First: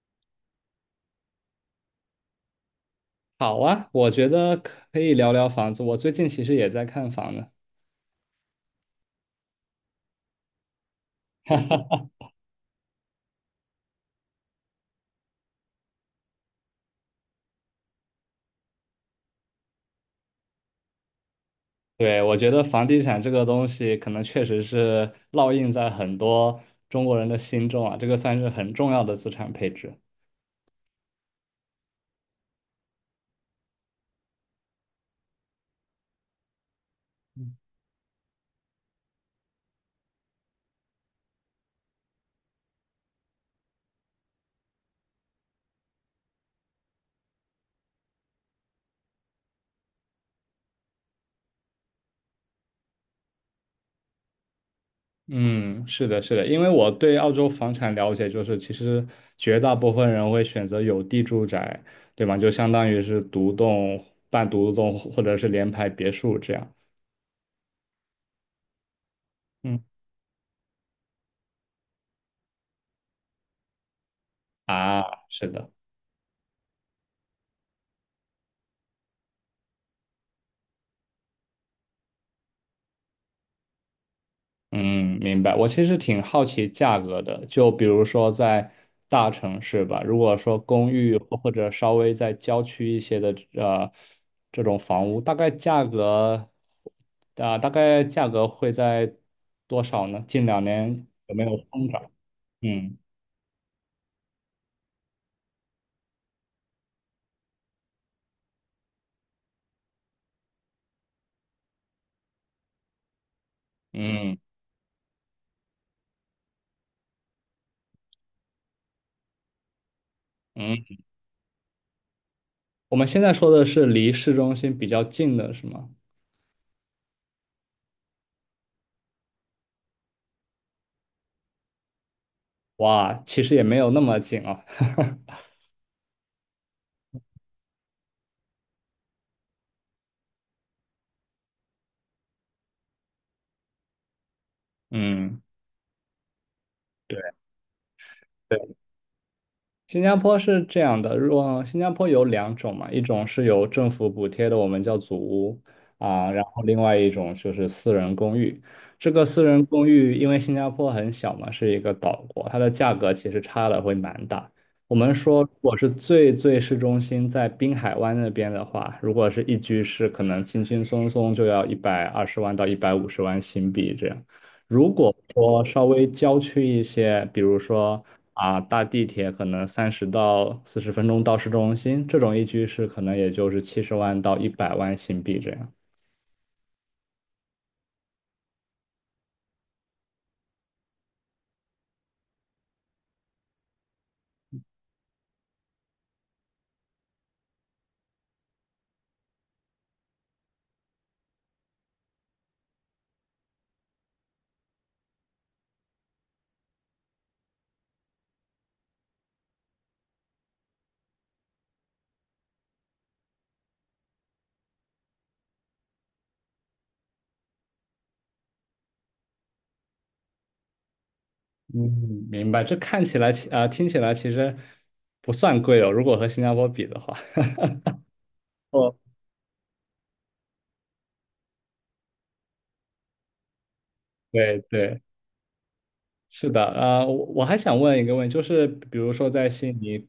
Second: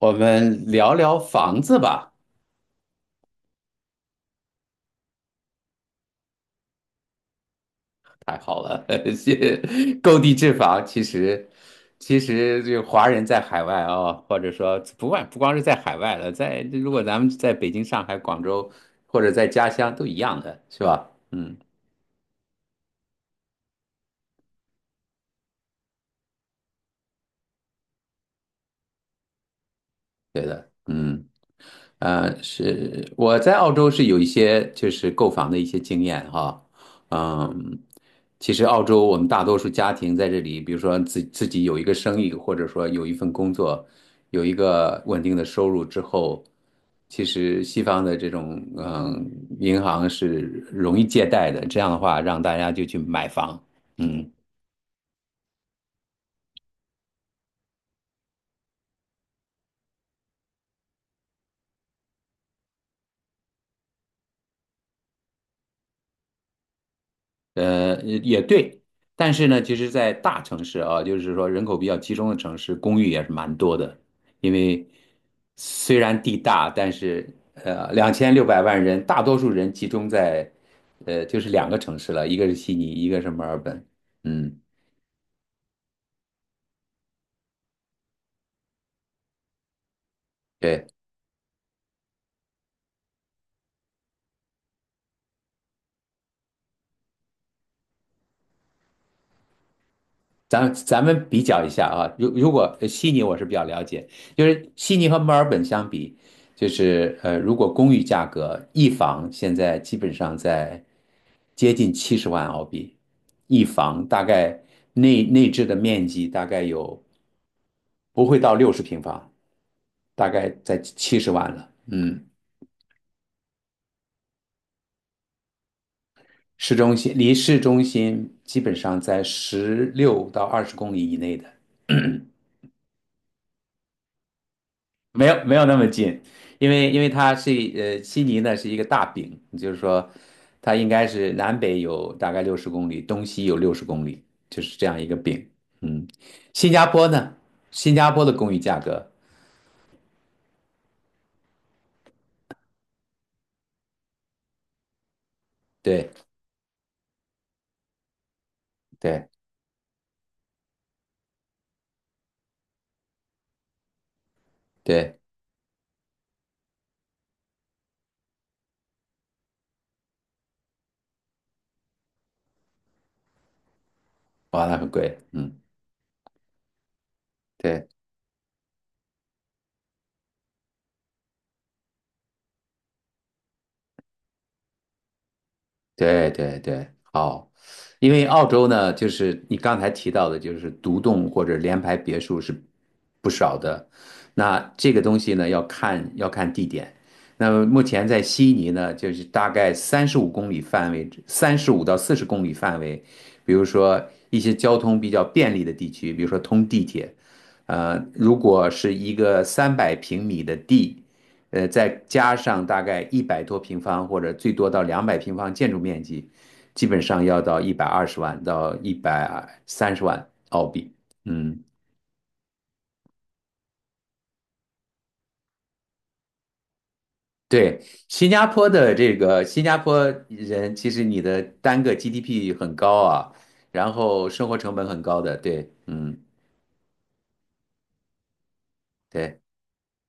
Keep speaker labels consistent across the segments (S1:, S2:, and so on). S1: 我们聊聊房子吧，
S2: 好啊，我觉得可以聊聊房子。我最近其实也在看房呢。
S1: 太好了，谢购地置房。其实，这个华人在海外啊、或者说不光是在海外了，在如果咱们在北京、上海、广州或者在家乡都一样的，是吧？嗯
S2: 对，我觉得房地产这个东西，可能确实是烙印在很多中国人的心中啊，这个算是很重要的资产配置。
S1: 嗯。是我在澳洲是有一些就是购房的一些经验哈，嗯，其实澳洲我们大多数家庭在这里，比如说自己有一个生意，或者说有一份工作，有一个稳定的收入之后，其实西方的这种银行是容易借贷的，这样的话让大家就去买房，嗯。
S2: 嗯，是的，是的，因为我对澳洲房产了解，就是其实绝大部分人会选择有地住宅，对吗？就相当于是独栋、半独栋或者是联排别墅这样。
S1: 也对，但是呢，其
S2: 嗯
S1: 实，在大城市啊，就是说人口比较集中的城市，公寓也是蛮多的，因为
S2: 啊，是的。
S1: 虽然地大，但是2600万人，大多数人集中在就是两个城市了，一个是悉尼，一个是墨尔本，嗯。
S2: 嗯，明白。我其实挺好奇价格的，就比如说在大城市吧，如果说
S1: 对。
S2: 公寓或者稍微在郊区一些的这种房屋，大概价格会在多少呢？近两
S1: 咱咱
S2: 年
S1: 们
S2: 有
S1: 比
S2: 没有
S1: 较一下
S2: 增长？
S1: 啊，如果
S2: 嗯
S1: 悉尼我是比较了解，就是悉尼和墨尔本相比，就是如果公寓价格一房现在基本上在接近70万澳币，一房大
S2: 嗯
S1: 概内置的面积大概有不会到六十平方，大概
S2: 嗯，
S1: 在七十万了。嗯，
S2: 我们现在说的是离市中心比较近的是吗？
S1: 市中心离市中心基本上在16到20公里以内的。
S2: 哇，其实也没有那么近啊。
S1: 没有没有那么近，因为它是悉尼呢是一个大饼，就是说它应该是南北有大概六十公里，东西有六十公里，就是这样一个
S2: 嗯。
S1: 饼。嗯，新加坡
S2: 对。
S1: 呢，新加坡的公寓价格，
S2: 新加坡是这样的，如果新加坡有两种嘛，一种是由政府补贴的，我们叫祖屋
S1: 对
S2: 啊，然后另外一种就是私人公寓。这个
S1: 对
S2: 私人公寓，因为新加坡很小嘛，是一个岛国，它的价格其实差的会蛮大。我们
S1: 对，
S2: 说，如果是最最市中心，在滨海湾那边的话，如果是一居室，可能轻轻松松就要120万到150万新币这样。
S1: 哇，那很
S2: 如果
S1: 贵，嗯。
S2: 说稍微郊区一些，比如
S1: 对。
S2: 说啊，搭地铁可能30到40分钟到市中心，这种一居室可能也就是70万到100万新币这样。
S1: 对对对，好，因为澳洲呢，就是你刚才提到的，就是独栋或者联排别墅是不少的。那这个东西呢，要看地点。那么目前在悉尼呢，就是大概35公里范围，35到40公里范围，比如说一些交通比较便利的地区，比如说通地铁，如果是一个300平米的地。再加上大概100多平方或者最多到200平方建筑面积，基本上要到120万到130万澳币。嗯，
S2: 嗯，明白。这看起来啊，听起来其实不算贵哦，如果和新加坡比的话。
S1: 对，新加坡的
S2: 哦，
S1: 这个新加坡人，其实你的单个 GDP 很高啊，然后生活
S2: 对
S1: 成本
S2: 对，
S1: 很高的，对，嗯，
S2: 是的，我还想问一个问题，就是比如说
S1: 对。
S2: 在悉尼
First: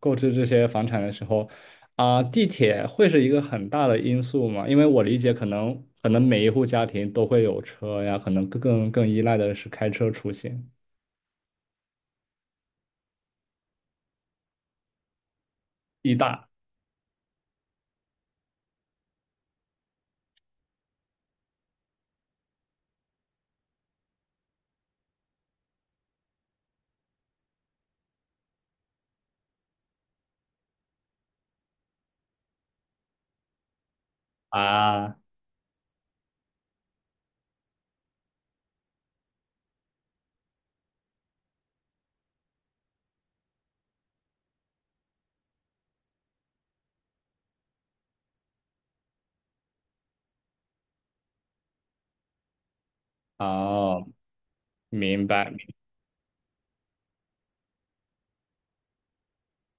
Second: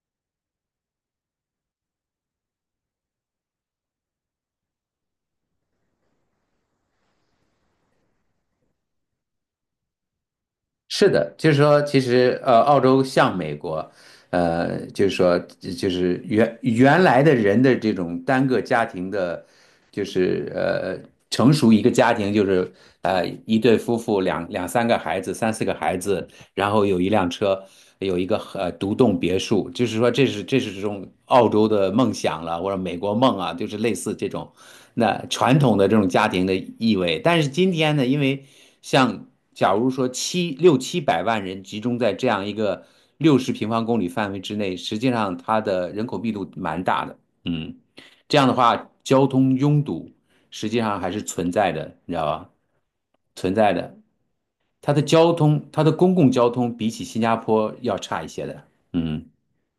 S2: 购置这些房产的时候，地铁会是一个很大的因素吗？因为我理解，可能每一户家庭都会有车呀，可能更依赖的是开车出行。
S1: 是的，就是说，其实澳洲像美国，就是说，就
S2: 地
S1: 是
S2: 大
S1: 原来的人的这种单个家庭的，就是成熟一个家庭就是一对夫妇两三个孩子，三四个孩子，然后有一辆车，有一个独栋别墅，就是说这是这种澳洲的梦想了，或者美国梦啊，就是类似这种
S2: 啊，
S1: 那传统的这种家庭的意味。但是今天呢，因为像。假如说700万人集中在这样一个60平方公里范围之内，实际上它的人口密度蛮大的。嗯，这样的话，交通拥堵实际上还是存在的，你知道吧？存在的，
S2: 哦，
S1: 它的
S2: 明
S1: 交
S2: 白。
S1: 通，它的公共交通比起新加坡要差一些的。嗯，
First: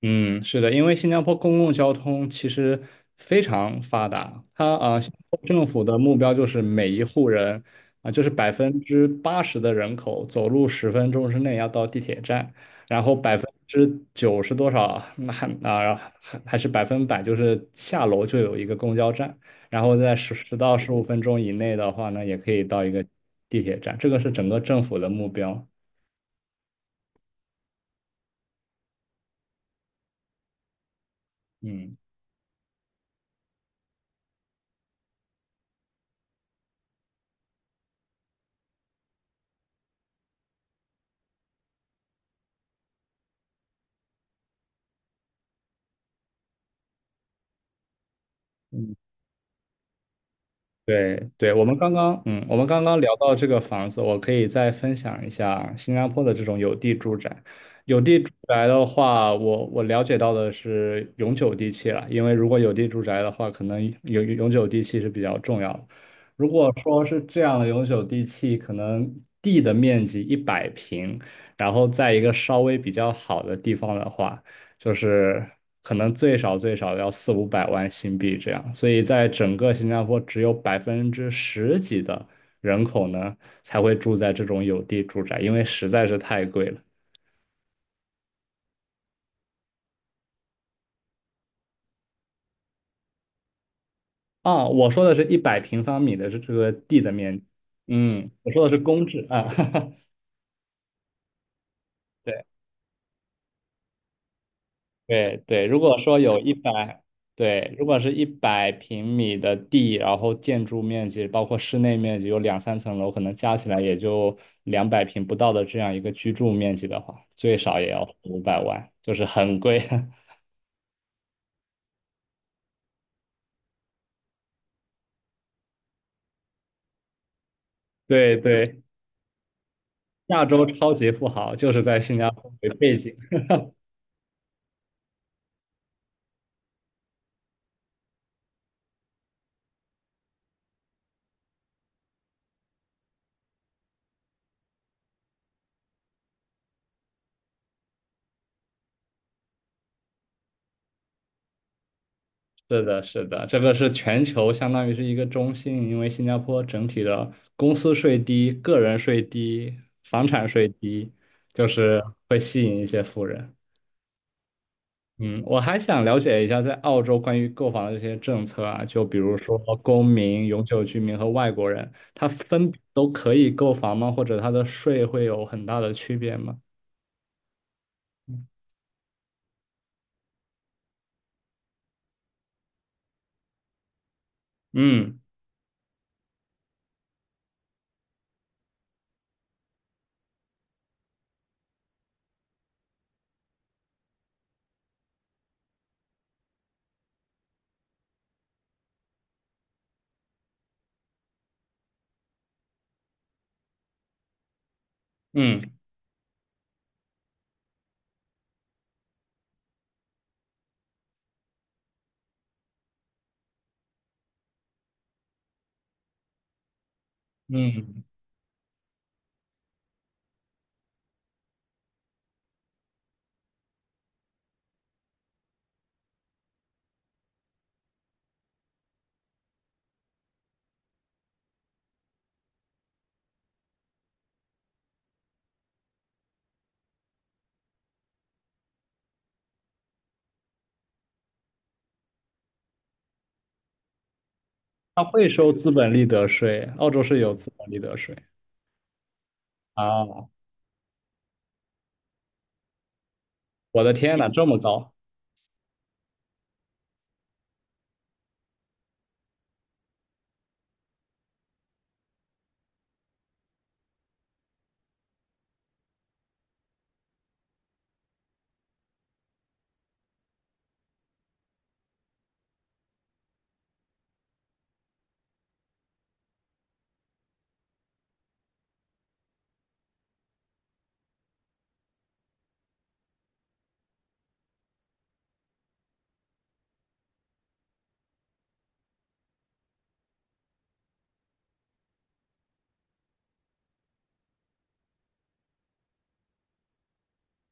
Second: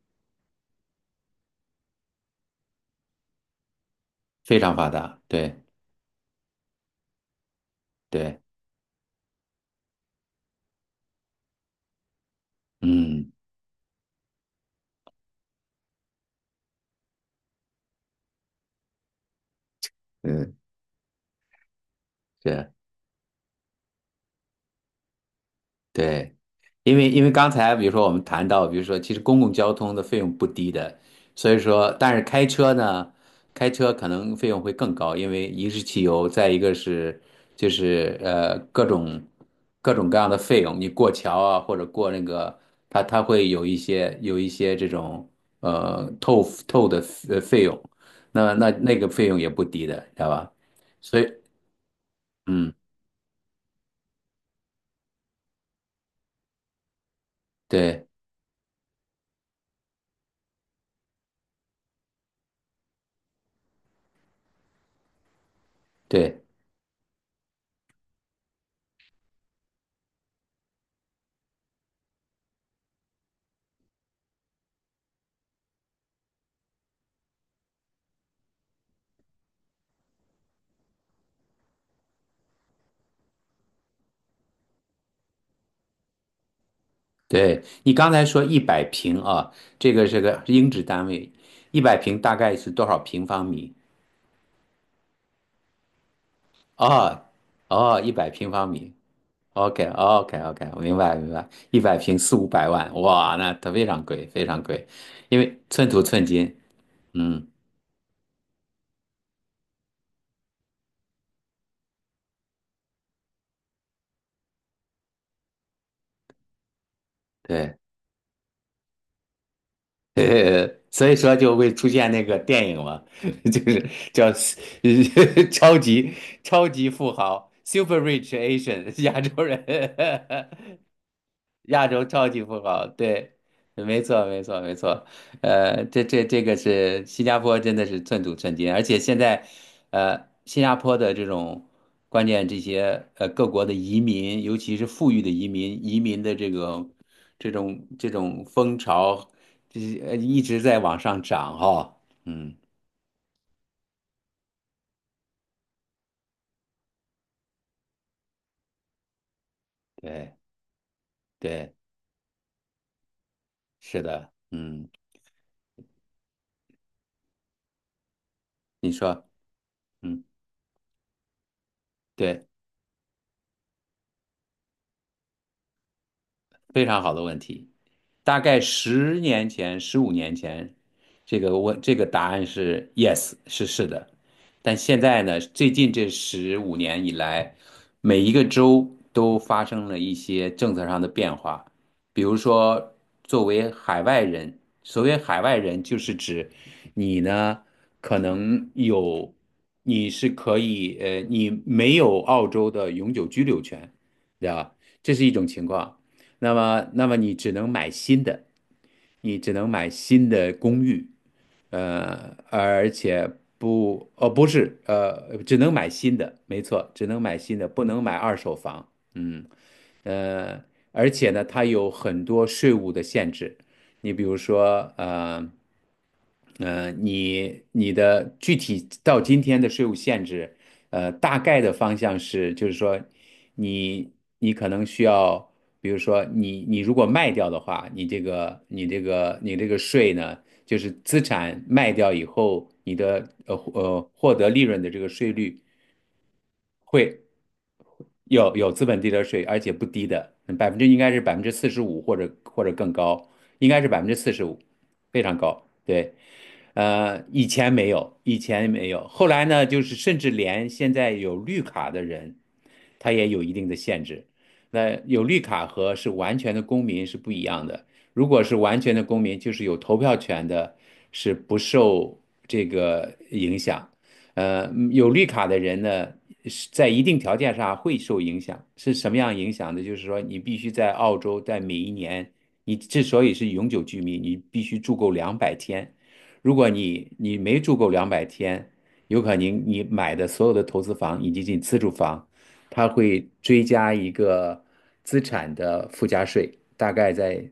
S2: 嗯，是的，因为新加坡公共交通其实非常发达，
S1: 非
S2: 它
S1: 常发
S2: 啊，新加
S1: 达。
S2: 坡
S1: 对
S2: 政府的目标就是每一户人啊，就是
S1: 对，
S2: 80%的人口走路十分钟之内要到地铁站，然后
S1: 嗯
S2: 90%多少，那还啊还还是100%，就是下楼就有一个公交站，然后在十
S1: 嗯，
S2: 十到十五分钟以内的话呢，也可以
S1: 对。
S2: 到一个地铁站，这个是整个政府的目标。
S1: 对，因为刚才比如说我们谈到，比如说其实公共交通的费用不低的，所以说
S2: 嗯
S1: 但是开车呢，开车可能费用会更高，因为一是汽油，再一个是就是各种各样的费用，你过桥啊或者过那个它会有一些这种呃透透的费用，那那
S2: 嗯。
S1: 那个费用也不低的，知道吧？所以
S2: 对对，我们
S1: 嗯
S2: 刚刚聊到这个房子，我可以再分享一下新加坡的这种有地住宅。有
S1: 对。
S2: 地住宅的话，我了解到的是永久地契了，因为如果有地住宅的话，可能永久地契是比较重要的。
S1: 对
S2: 如果说是这样的永久地契，可能地的面积一百平，然后在一个稍微比较好的地方的话。就是可能最少最少要四五百万新币这样，所以在整个新加坡只有百分之十几的人口呢才会住在这种有地住宅，因为实在是太贵了。
S1: 对，你刚才说一百平啊，这个是个英制单位，一百平大概是多少平方米？
S2: 啊，我说的是100平方米的这个地的
S1: 哦，
S2: 面积，
S1: 哦，一百
S2: 嗯，
S1: 平
S2: 我说
S1: 方
S2: 的是
S1: 米。
S2: 公制啊，
S1: o k o k o k 我明白明白。100平四五
S2: 对。
S1: 百万，哇，那它非常贵，非常贵，因
S2: 对
S1: 为
S2: 对，如
S1: 寸
S2: 果
S1: 土
S2: 说
S1: 寸
S2: 有一
S1: 金。
S2: 百，
S1: 嗯，
S2: 对，如果是100平米的地，然后建筑面积包括室内面积有两三层楼，可能加起来也就200平不到的这样一个居住面积的话，最
S1: 对，
S2: 少也要五百万，就是很贵。
S1: 所以说就会出现那个电影嘛，就是叫 超级超级富豪 （Super Rich
S2: 对对，
S1: Asian） 亚洲人。
S2: 亚 洲超级富豪就是
S1: 亚
S2: 在
S1: 洲
S2: 新
S1: 超
S2: 加
S1: 级
S2: 坡
S1: 富
S2: 为
S1: 豪，
S2: 背景。
S1: 对，没错，没错，没错。这个是新加坡，真的是寸土寸金，而且现在，新加坡的这种关键这些各国的移民，尤其是富裕的移民，移民的这个这种风潮，这一直在往上涨哈、嗯，
S2: 是的，是的，这个是全球相当于是一个中心，因为新加坡整体的公司税低、个人税低、房
S1: 对
S2: 产税低，就
S1: 对，
S2: 是会吸引一些富人。
S1: 是的，嗯，
S2: 嗯，我还想了解一下在澳洲关于购房的这些政策啊，
S1: 你
S2: 就比
S1: 说，
S2: 如说公
S1: 嗯，
S2: 民、永久居民和外国人，他
S1: 对。
S2: 分别都可以购房吗？或者他的税会有很大的区别吗？
S1: 非常好的问题。大概10年前、15年前，这个问这个答案是 yes，是的。但现
S2: 嗯
S1: 在呢，最近这十五年以来，每一个州都发生了一些政策上的变化。比如说，作为海外人，所谓海外人，就是指你呢，可能有，你是可以，你没有澳洲的永久居留权，对吧？这是一种情
S2: 嗯
S1: 况。那么，你只能买新的，你只能买新的公寓，而且不，哦，不是，只能买新的，没错，只能买新的，不能
S2: 嗯，
S1: 买二手房，嗯，呃，而且呢，它有很多税务的限制，你比如说。你的具体到今天的税务限制，大概的方向是，就是说你你可能需要，比如说你如果卖掉的话，你这个税呢，就是资产卖掉以后，你的获得利润的这
S2: 他
S1: 个
S2: 会
S1: 税
S2: 收
S1: 率
S2: 资本利得税，澳洲是
S1: 会。
S2: 有资本利得税。
S1: 有资本利得税，而且不低
S2: 啊。
S1: 的，百分之应该是百分之四十五或者更高，应该
S2: 我
S1: 是
S2: 的
S1: 百分之
S2: 天呐，
S1: 四十
S2: 这么
S1: 五，
S2: 高！
S1: 非常高。对，以前没有，以前没有，后来呢，就是甚至连现在有绿卡的人，他也有一定的限制。那有绿卡和是完全的公民是不一样的。如果是完全的公民，就是有投票权的，是不受这个影响；有绿卡的人呢，是在一定条件上会受影响。是什么样影响呢？就是说，你必须在澳洲，在每一年，你之所以是永久居民，你必须住够两百天。如果你没住够两百天，有可能你买的所有的投资房以及你自住房，它会追加一个资产的附加税，大概在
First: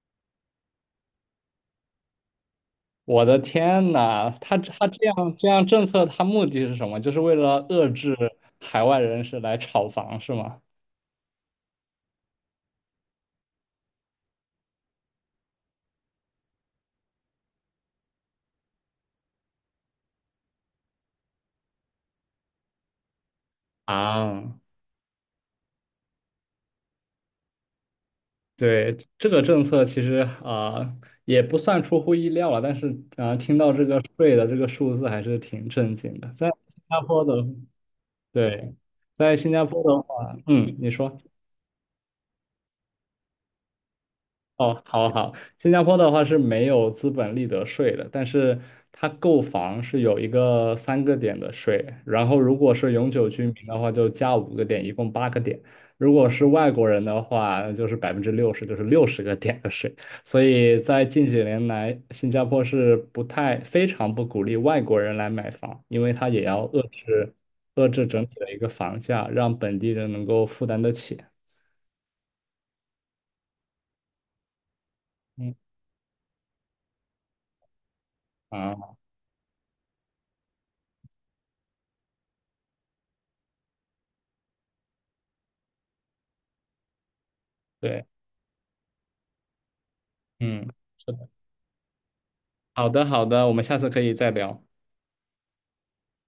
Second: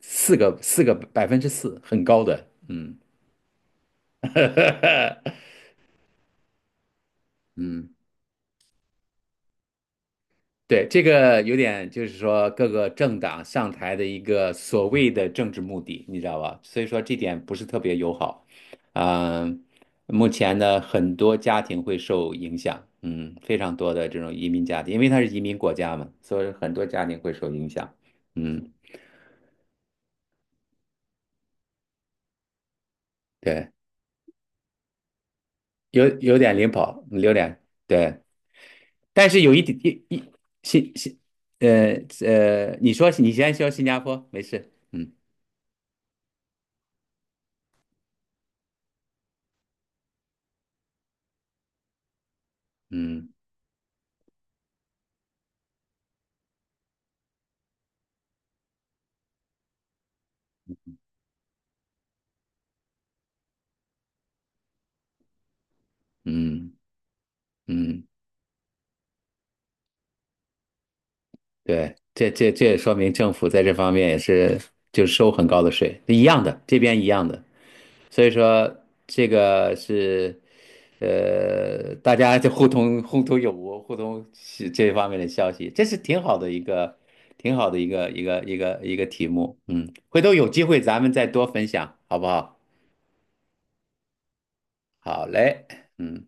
S1: 四个四个百分之四，很高的。嗯，
S2: 我的天呐，他这样这 样政策，他目的是什么？就是为了
S1: 嗯。
S2: 遏制海外人士来炒房，是吗？
S1: 对，这个有点就是说各个政党上台的一个所谓的政治目的，你知道吧？所以说这点不是特别友好。嗯、目前呢，很多家庭会受影响，嗯，非常多的这种移
S2: 啊，
S1: 民家庭，因为它是移民国家嘛，所以很多家庭会受影响。嗯，
S2: 对，这个政策其实也不算出乎意料了，但是听
S1: 对，
S2: 到这个税的这个数字还是挺震
S1: 有
S2: 惊的。
S1: 有
S2: 在
S1: 点
S2: 新
S1: 领
S2: 加
S1: 跑，
S2: 坡
S1: 有
S2: 的，
S1: 点对，
S2: 对，
S1: 但
S2: 在
S1: 是
S2: 新
S1: 有一
S2: 加
S1: 点
S2: 坡的
S1: 一一
S2: 话，嗯，
S1: 新
S2: 你说。
S1: 新呃呃，你说你先说新加坡，没事，
S2: 哦，好
S1: 嗯
S2: 好，新加坡的话是没有资本利得税的，但是它购房是有一个三个点的税，然后如果是永久
S1: 嗯
S2: 居民的话就加五个点，一共八个点；如果是外国人的话，就是60%，就是六十个点的税。所以在近几年来，新加坡是不太非常不鼓励外国人来买房，因为它也要
S1: 嗯。
S2: 遏制遏
S1: 嗯，
S2: 制整体的一个房价，让本地人能够负担得起。
S1: 对，这也说明政府在这方面也是就是收很
S2: 嗯
S1: 高的税，一样的，这边一样的。所以说
S2: 啊，
S1: 这个是，大家就互通有无，互通是这方面的消息，这是挺好的一个，挺好的一
S2: 对，
S1: 个题目。嗯，回头有机
S2: 嗯。
S1: 会咱们再多分享，好不好？
S2: 好的，好的，我们下次可以再聊。
S1: 好嘞，嗯。